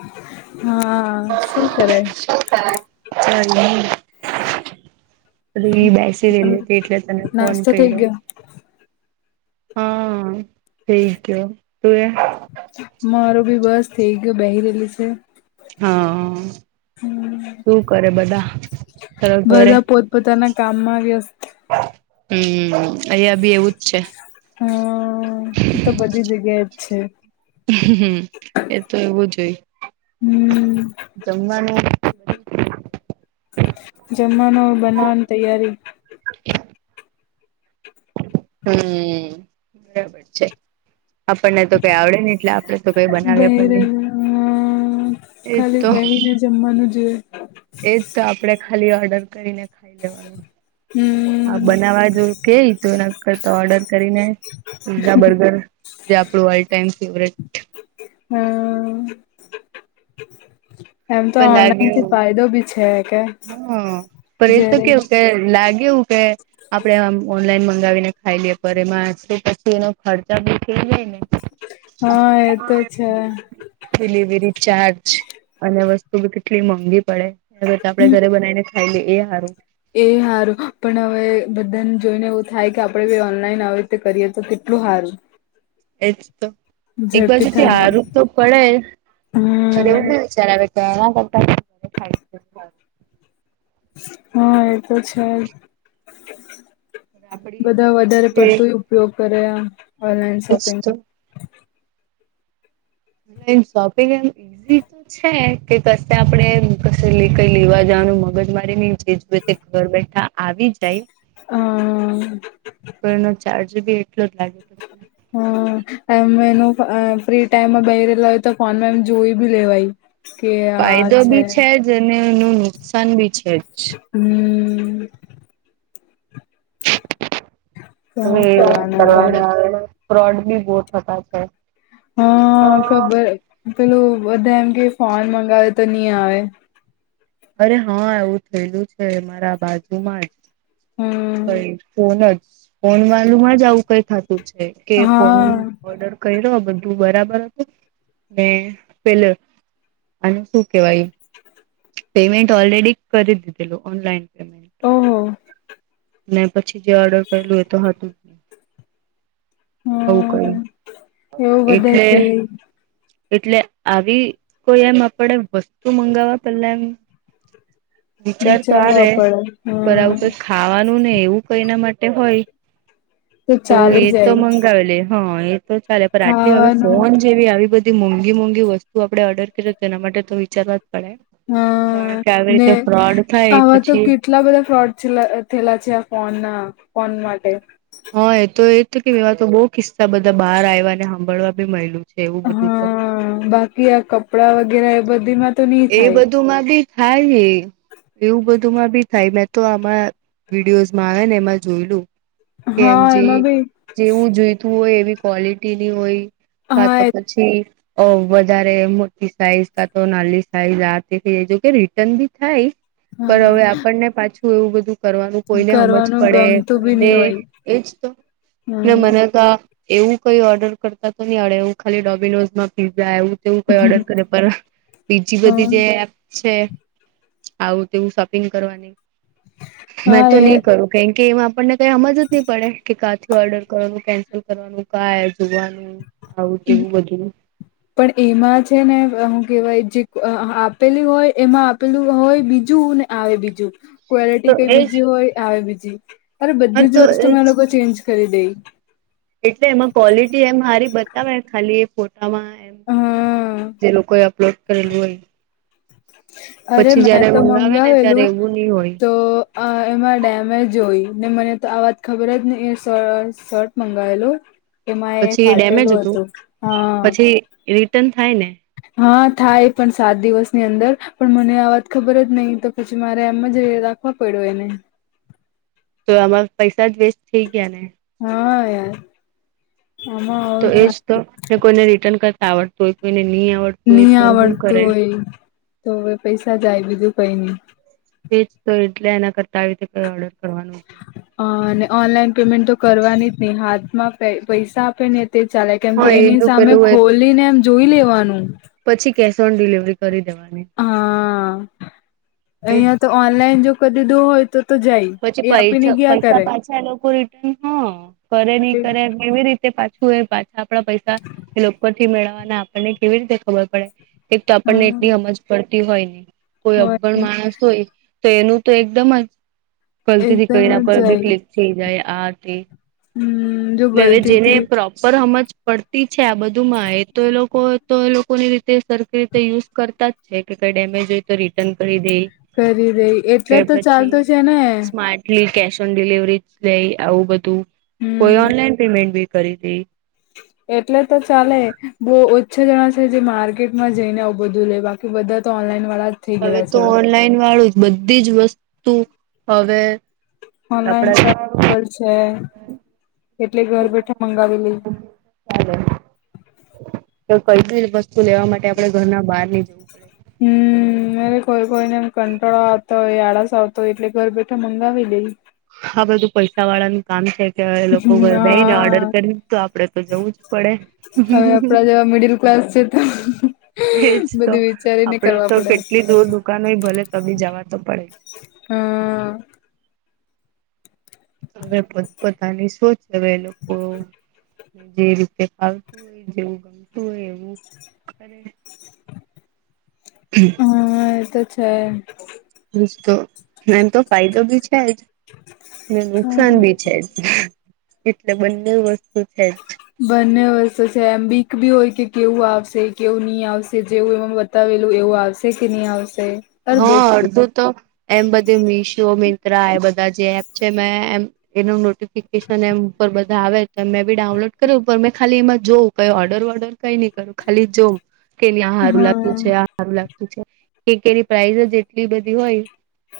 [inaudible] હા શું કરે. વિચાર્યું બેસી રેલી હતી એટલે તને ફોન નાસ્તો થઈ કર્યો. ગયો હા થઈ ગયો તું એ. મારો ભી બસ થઈ ગયો બેહી રહેલી છે. હા શું કરે બધા. તારા ઘરે બધા પોતપોતાના કામમાં વ. હમ અહીિયાં બી એવુંજ છે. હમ એ તો બધી જગ્યા જ છે. હમ એ તો એવુંજ હોય હમ જમવાનું. જમાનો બનાવવાન તૈયારી. હમ બરાબર છે. આપણને તો કઈ આવડે ને એટલે આપણે તો કઈ બનાવે બેહી પણ નહી. રહેલા એ ખાલી તો. બેહીને જમવાનું જે. એજ તો આપણેે ખાલી ઓર્ડર કરીને ખાઈ લેવાનું હા હમ બનાવા જો. ઓકે તો એના કરતા ઓર્ડર કરીને પીઝા બર્ગર જે આપણું ઓલ ટાઈમ ફેવટ. હમ. પણ લાગે હ કે પણ એ તો જયારે કેવું કે લાગેવું કે. આપડે ઓનલાઈન મંગાવીને ખાઈ લઈએ પર એમાં શ પછી એનો ખર્ચા દખ જાય ને. હા એતો છે. ડિલિવરી ચાર્જ અને વસ્તુ કેટલી મોંઘી પડે. ગ આપે ઘરે બનાવીને ખાઈ લઈએ એ સારું. એ સારું પણ હવે બધાને જોઈને એવું થાય કે આપડે ઓનલાઈન આવી રીતે કરીએ તો કેટલું સારું. એજ તો એક ઝડપી બાજુથી થાય હારું તો પડે હમ એવું જ્યારે હ કરતા [unintelligible] હા, એ તો છે. આપડી બધા વધારે જે પડતું ઉપયોગ કરે ઓનલાઈન એજ શોપિંગ. તો ઓનલાઈન શોપિંગ એમ ઇઝી. છે કે કશે આપણેે ક કઈ લેવા જવાનું મગજ મારીને જેજ તે ઘર બેઠા. આવી જાય. હમ. તો એનો ચાર્જ બી એટલો જ લાગે પછી. એ એનું ફ્રી ટાઈમમાં બેય રહેલા હોય તો ફોનમાં એમ જોઈ ભી લેવાય. કે આ છે. જેને નું નુકસાન બી છે. જ હમ. શું કરવાના હવે હ ફ્રોડ બી બહુતા છે. હા ખબર પેલોું બધા એમ કે ફોન મંગાવે તો નહી આવે. અરે હા, એવું થયેલું છે મારા બાજુમાં જ હમ કઈ. ફોન જ ફોન વાળું માંજ આવું કઈ થતું છે કે ફોન હા ઓર્ડર કર્યો બધું બરાબર હતું ને પેલ આને શું કેવાય. પેમેન્ટ ઓલરેડી કરી દીધેલું ઓનલાઈન. પેમેન્ટ ઓહો ને પછી જે ઓર્ડર કરેલું એતો હતું. નહી આવું ક્યુ હમ એવું બધા એટલે. કે એટલે આવી કોઈ એમ આપડે વસ્ તો મંગાવવા પેલ્લા એમ વિચાર તો વિચારવા આવે પડે પર આવું હમ કઈક ખાવાનું ને એવું કઈના માટે હોય. તો ચાલી એ તો જાય મંગાવે લે હા એ તો ચાલે પણ આટલી હવે ખાવાનું ફોન જેવી આવી બધી. મોંઘી મોંઘી વસ્તુ આપડણે ઓર્ડર કરીએ તો તેના માટે તો વિચારવા જ પડે તે હા, ને થાય આવા તો પછી કેટલા બધા ફ્રોડ થેલા થેલા છે આ ફોનના ફોન માટે. હ, એ તો એ કે એવા તો બો કિસ્સા બધા બાર આયવાને હભળવા બી મયલુ. હા, બાકી આ કપડા વગેરે એ બધીમાં તો નહી એ થાય બધુંમાં બી થાય એવું બધુંમાં બી થાય મે તો આમાં વિડીયોઝમાં આવેને એમાં જોયલું કેમ હા જે એમાં બી જેવું જોઈતું હોય એવી ક્વોલિટીની હોય કા હા તો એ પછી ઓ વધારે મોટી સાઈઝ કા તો નાન્લી સાઈઝ આ થઈ જાય જો કે રિટર્ન બી થાય. પર હવે હા આપણને પાછું એવું બધું. કરવાનું કોઈને હમજ કરવાનું પડે ગમતું બી કોઈને નહી હોય એજ તો મને હમ તો એવું કઈ ઓર્ડર કરતા તો ની આવડે એવું ખાલી ડોમિનોઝમાં પીઝા એવું તેવું કઈ ઓર્ડર કરે પર બીજી બધી હ જે એપ છે આવું તેવું શોપિંગ કરવાની. મેં હા તો ની એ કરું કેમ કે એમાં આપણને કઈ હમજ જ નઈ પડે કે કાથી ઓર્ડર કરવાનું કેન્સલ કરવાનું કા જોવાનું આવું તેવું બધું. પણ એમાં છે ને હું કેવાય જે અ આપેલી હોય એમાં આપેલું હોય બીજું ને. આવે બીજું તો ક્વોલિટી કઈ એજ બીજી હોય આવે બીજી અરે હા બધી તો જ એજ વસ્તુમાં એ લોકો ચેન્જ કરી દેઈ. એટલે એમાં ક્વોલિટી એમ હારી બતાવે એમ ખાલી. ફોટામાં એમ હા જે લોકોએ અપલોડ કરેલું હોય. અરે પછી મેં જયારે તો મંગાવે ને ત્યારે મંગાવેલું એવું નહી હોય તો અ એમાં ડેમેજ હોય ને મને તો આ વાત ખબર જ ની એ શ શર્ટ મંગાયેલો. એમાં એ પછી ડેમેજ ફાટેલું હતું હા. પછી એ રિટર્ન થાય ને. હ, થાય પણ સાત દિવસની અંદર પણ મને આ વાત ખબર જ નઈ તો પછી મારે એમજ રેરા કો પડું એને તો આમાં પૈસા જ વેસ્ટ થઇ ગયા ને. હા યાર. આમાં તો થાય એજ તો કોઈને રિટર્ન કરતા આવડતુ હોય કોઈને ની આવડ ની આવરતું હોય તો હવે પૈસા જાય બીજુ કઈની. તેજ તો એટલે એના કરતા આવી રીતે કઈ ઓર્ડર કરવાનું અ અને ઓનલાઈન પેમેન્ટ તો કરવાની જ ની હાથમાં પૈ પૈસા આપે ને તે ચાલે કેમ કે હા એની એનું સામે પેલું એક ખોલીને એમ જોઈ લેવાનું. પછી કેશ ઓન ડિલિવરી કરી દેવાની. હા, એજ અયાં તો ઓનલાઈન જો કદીદુ હોય તો તો જાય પછી એ પૈ આપીને ગયા પૈસા કરે પાછા એલોકો રિટર્ન હ કરે ની કરે. કેવી રીતે પાછું એ પાછા આપણા પૈસા. એ લોક પરથી મેળવવાના આપણને કેવી રીતે ખબર પડે. એક તો હા આપણને એટલી હમજ પડતી હોયની કોઈ અભણ હોય માણસ હોય તો એનું તો એકદમ જ ગલતી થી એકદમ કોયના જ પર બી જાય ક્લિક થઈ જાય આથી હમ જો હવે જેને ગલતીથી પર હમજ પડતી છે આ બધુંમાં એ તો એ લોકો તો એ લોકોની રીતે સરખી રીતે યુઝ કરતા જ છે કે કઈ ડેમેજ હોય તો રિટર્ન કરી દેઇ. કરી દઈ એટલે તો ચાલતું છે ને. માં એટલી કેશ ઓન ડિલવરી જ લઈ આવું બધું કોઈ હમ ઓનલાઈન પેમેન્ટ બી કરી દે. એટલે તો ચાલે. બહુ ઓછા જણા છે, જે માર્કેટમાં જઈને આવું બધું લેવા કે બધા તો ઓનલાઈન વાળા જ થઇ હવે ગયલા તો છે. ઓનલાઈન વાળું જ. બધી જ વસ્તુ હવે આપડા ઓનલાઈન ચાલે છે એટલે ઘર બેઠા મંગાવેલી. [inaudible] કઈ બી વસ્તુ લેવા માટે આપડે ઘરના બહાર ની હમ. અરે કોઈ કોઈને કંટાળો આવતો હોય, આળસ આવતો હોય, એટલે ઘર બેઠા મંગાવી લે. હા, બધું પૈસા વાળાનું કામ છે કે હવે લોકો બેઈને હા ઓર્ડર કરી દે. તો આપડે તો જવું જ પડે. હવે હમ. આપડા જેવા મિડિલ ક્લાસ છે તો એજ તો બધું વિચારીને આપડે કરવા તો પડે કેટલી દૂર દુકાન હોય ભલે, તોભી જવા તો પડે જ. હમ. હવે પોતપોતાની શોચ, હવે એ લોકો ને જે રીતે ફાવતું હોય, જેવું ગમતું હોય, એવું કરે છે. [inaudible] હા એ તો છે. એમ તો ફાયદો બી છે જ ને, નુકસાન હમ ભી છે જ. એટલે બંને વસ્તુ છે જ. બંને વસ્તુ છે. એમ બીક ભી હોય કે, કેવું આવશે? કેવું નહીં આવશે? જેવું એમાં બતાવેલું એવું આવશે કે નહીં આવશે. અરે બો હા, અડધું તો એમ બધું મીશો, મિન્ત્રા એ બધી જે એપ છે ને, એમ એનું નોટિફિકેશન એમ પર બધા આવે, તો મેં બી ડાઉનલોડ કર્યું. પણ મેં ખાલી એમાં જોઉં, કઈ ઓર્ડર-વોર્ડર કંઈ નહીં કરું, ખાલી જોમ. કેની આ સારું લાગતું હા છે, આ સારું લાગતું છે, કે કેની પ્રઇસ જ એટલી બધી હોય.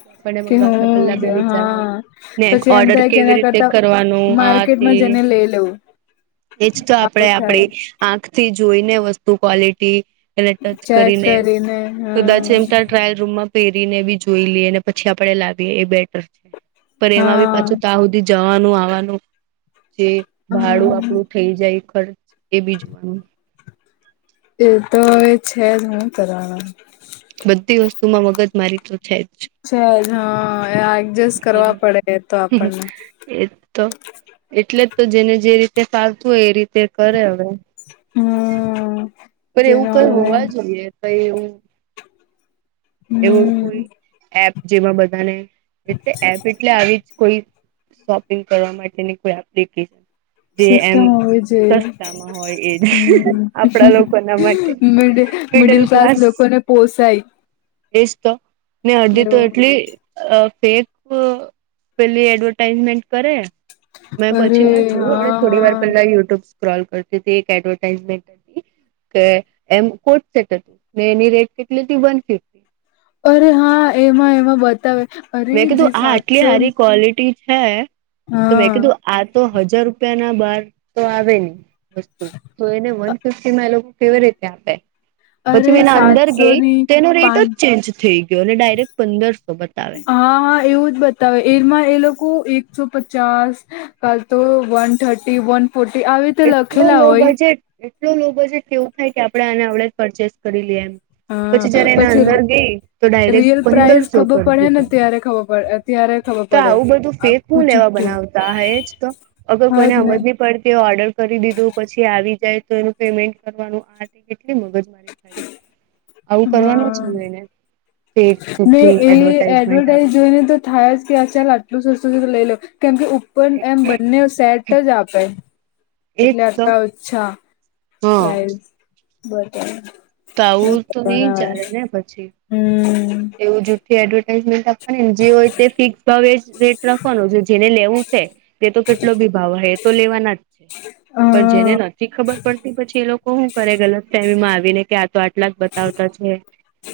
કે આપણને મંગાવતા પેલા હું કે વિચાર હા આવેને પછી એમ ઓર્ડર થાય કે કેવી એના રીતે કરતા કરવાનું, આ તે માર્કેટમાં જઈને લઈ લેવું એજ. તો આવું આપણેે થાય આપડી આંખથી જોઈને, વસ્તુ ક્વલિટી એને ટચ ચેક કરીને, હા કદાચ એમ. ત્યાં ટ્રાયલ રૂમમાં પહેરીને બી જોઈ લઈએ ને, પછી આપડે લાવીએ, એ બેટર છે. પણ એમાં બી હા પાછો ત્યા સુધી જવાનું-આવવાનું, જે ભાડું હમ આપણું થઈ જાય ખર્ચ, એ બી જોવાનું. એ તો હોય છે જ, શું કરવાના? બધી વસ્તુમાં મગજ મારી તો છે જ. છે જ. હા, એ એડજસ્ટ કરવા એનું પડે તો આપણને. એ તો એટલે જ, તો જેને જે રીતે ફાવતું હોય, એ રીતે કરે હવે. હમ પણ એવું જેને કઈ હોવા ઓનલાઈન જોઈએ? કંઈ હું એવો હમ કોઈ એપ, જેમાં બધાને એટલે એપ એટલે આવી જ કોઈ શોપિંગ કરવા માટેની કોઈ એપ્લિકેશન. જે એમ સિસ્ટમ હોય છે, સસ્તામાં હોય એજ આપણા લોકો ના માટે હમ. મિડલ ક્લાસ લોકોને પોસાય. એ જ તો ને, અડધી તો એવું એટલી અ ફેક પેલી એડવર્ટાઈઝમેન્ટ કરે. મેં અરે પછીના જોયો. હા અને થોડી વાર હા પહેલા યુટ્યુબ સ્ક્રોલ કરતી હતી, એક એડવર્ટાઈઝમેન્ટ હતી. કે એમ કોટ સેટ હતું. એની રેટ કેટલી હતી? One fifty. અરે હા, એમાં એમાં બતાવે. અરે મેં કીધું, જે આ આટલી સાતસો સારી ક્વોલિટી! હે, તો હા મેં કીધું, આ તો હજાર રૂપિયા ના બાર તો આવે ને! વસ્તુ તો, એને વન ફીફટીમાં એ લોકો કેવી રીતે આપે? અરે પછી મે એના અંદર સાતસો ગઈ, ની તો એનો રેટ પાન જ ચેન્જ થઈ ગયો અને ડાયરેક્ટ પંદરસો પર હા, હા, એવું જ બધું. તો એમાં એ લોકો એકસો પચાસ, કાલ તો વન થર્ટી વન. ફોટી આવી રીતે એટલો લખેલા લો હોય. બજેટ એટલો લોકો જે કેવું થાય કે, આપડે આને આવડે જ પરચેસ કરી લઈએ, એમ. પછી જયારે એના અંદર ગઈ તો ડાયરેક રિયલ પ્રાઇસ પંદરસો ખબર કરી પડે ને દીધું ત્યારે ખબર પડે ત્યારે ખબર તો પડે આવું બધું ફેક આખું હું લેવા જુઠ્ઠું બનાવતા હા એજ તો અગર હા કોઈને જ ને હમજ ની પડ ઓર્ડર કરી દીધું પછી આવી જાય તો એનું પેમેન્ટ કરવાનું આ હતી કેટલી મગજ મારી થાય આવું કરવાનું જ હા ની હોય ને ને એ એડવર્ટાઈઝ આપીને જોઈને તો થાય જ કે આ ચાલ આટલું સસ્તું સુું લઇ લો કેમ કે ઉપર એમ બંને સેટ જ આપે એજ એટલે તો આટલા ઓછા હા પ્રાઇઝ તો આવું તો નઈ ચાલે ને પછી હમ એવું જૂઠી એડવર્ટાઈઝમેન્ટ આપવાની જે હોય તે ફિક્સ ભાવે રેટ રાખવાનું છે, જેને લેવું છે તે તો કેટલો બી ભાવ હોય એ તો લેવાના જ પણ જેને હા નથી ખબર પડતી પછી એ લોકો શું કરે ગલત ફેમીમાં આવીને કે આ તો આટલા બ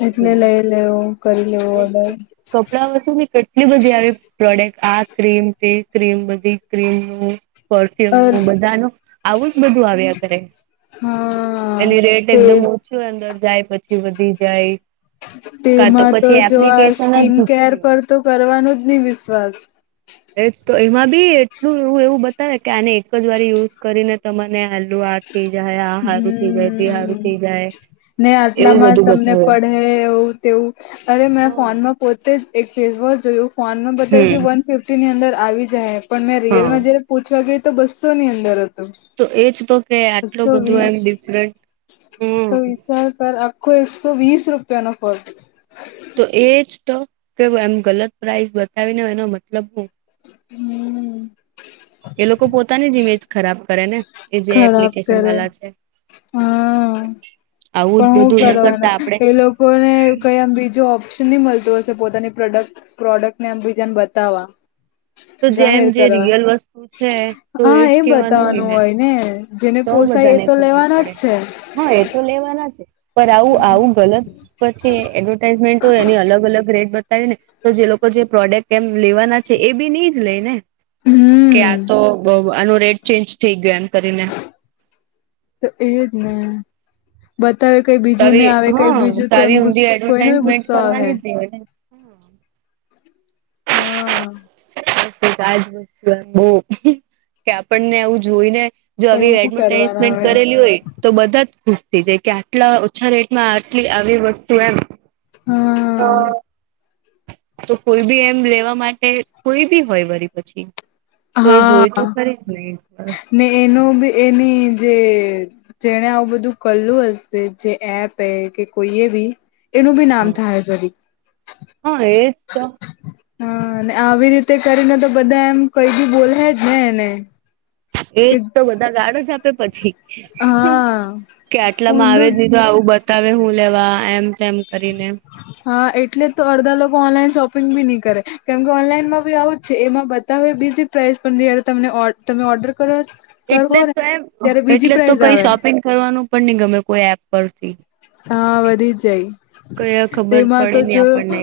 એટલે લઈ લેવું કરી લેવું ઓર્ડર કપડાં વસ્તુ ને કેટલી બધી આવી પ્રોડક્ટ આ ક્રીમ તે ક્રીમ બધી ક્રીમ નું પરફ્યુમ અર નું બધાનું આવું જ બધું આવ્યા કરે. હા એની રેટ તે એકદમ ઓછું હોય અંદર જાય પછી વધી જાય કા તેમાં તો પછી જો આ એપ્લિકેશન જ સ્કીિન કેર જુઠ્ઠી હોય. પર તો કરવાનું જ નહી વિશ્વાસ એ તો એમાં બી એટલું એવું એવું બતાવે કે આને એક જ વાર યુઝ કરીને તને હાલુ આ થઈ જાય હે આ હારું થઈ જાય તે હારું હમ થઈ જાય. ને એવું આટલામાં બધું તમને બતાવે. પડે એવું તેવું અરે મે ફોનમાં પોતે જ એક ફેસ વોશ જોયું ફોનમાં બતાવે કે હમ વન ફિફ્ટી ની અંદર આવી જાય પણ મેં હા રિયલમાં જયારે પૂછવા ગયો તો બસ્સો ની અંદર હતો. તો એજ તો કે આટલું બધો એમ ડિફરન્ટ હમ શહકાર પર આપ કો એકસો વીસ રૂપિયાનો પડતો તો એજ તો કે એમ ગલત પ્રાઇસ બતાવીને એનો મતલબ હું હમ [inaudible] એ લોકો પોતાની જ ઇમેજ ખરાબ કરે ને એ જે ખરાબ એપ્લિકેશન કરે વાલા છે. હા આવું જ પણ હું બધું ન કરતા કરવાના આપડે એ લોકોને કઈ આમ બીજું ઓપ્શ નહી મળતું હશે પોતાની પ્રોડક્ટ ને આમ બીજાને બતાવવા તો જેમ જાહેર જે કરવા રિયલ વસ્તુ છે તો હા એજ એ કેવાનું બતાવવાનું હોય ને જેને તો પોસાય બધાને એ તો ખબર લેવાના પડે જ છે. હા એ તો લેવાના છે પણ આવું આવું ગલત પછી એડવર્ટાઈઝમેન્ટ તો એની અલગ અલગ રેટ બતાવ્યું ને તો જે લોકો જે પ્રોડક્ટ એમ લેવાના છે એ બી નહી જ લઈ ને કે આ હમ તો આનું રેટ ચેન્જ થઇ ગયો એમ કરીને તો એ જ ને બતાવે કઈ તો બીજુંને આવી આવે કઈ હા બીજું તો એમ આવી ગુસ ઊંધી કોઈને બી એડવર્ટાઈઝમેન્ટ ગુસ્સો આવે કરવાની જ નહી [inaudible] હ [inaudible] આજ વસ્તુ એમ બહ કે આપણને આવું જોઈને જો પણ આવી હું કરવાના એડવર્ટાઈઝમેન્ટ હવે કરેલી હોય. તો બધાં જ ખુશ થઇ જાય કે આટલા ઓછાં રેટમાં આટલી આવી વસ્તુ એમ હા તો કોઈ બી એમ લેવા માટે કોઈ બી હોય વરી પછી. તો એ હા જોય તો હા ખરી જ ને એક વાર ને એનો બી એની જે જેને આવું બધું કરેલું હશે જે એપ એ કે કોઈ એ બી એનુંભી નામ થાયા વરી. હા એજ તો હા આવી રીતે કરીને તો બધા એમ કઈ બી બોલસે જ ને એને એજ કે તો બધાં ગાળો જ આપે પછી. હા કે આટલામાં આવે ઊંધું દીધો આવું બ બતાવે હું લેવા એમ તેમ કરીને. હા એટલે તો અડધાં લોકો ઓનલાઈન શોપિંગ બી નહીં કરે કેમ કે ઓનલાઈનમાં બી આવું જ છે. એમાં બ હવે બીજી પ્રાઇસ પણ જયારે તમને તમે ઓર્ડર કરો. એટલે કરવો ને તો એમ ત્યારે બીજી એટલે તો પ્રાઇઝ કઈ આવે શોપિંગ કરવાનું પણ નહીં ગમે કોઈ એપ પરથી હા વધી જાય કઇ ખબર તેમાં તો નહીં પડે જો આપણને.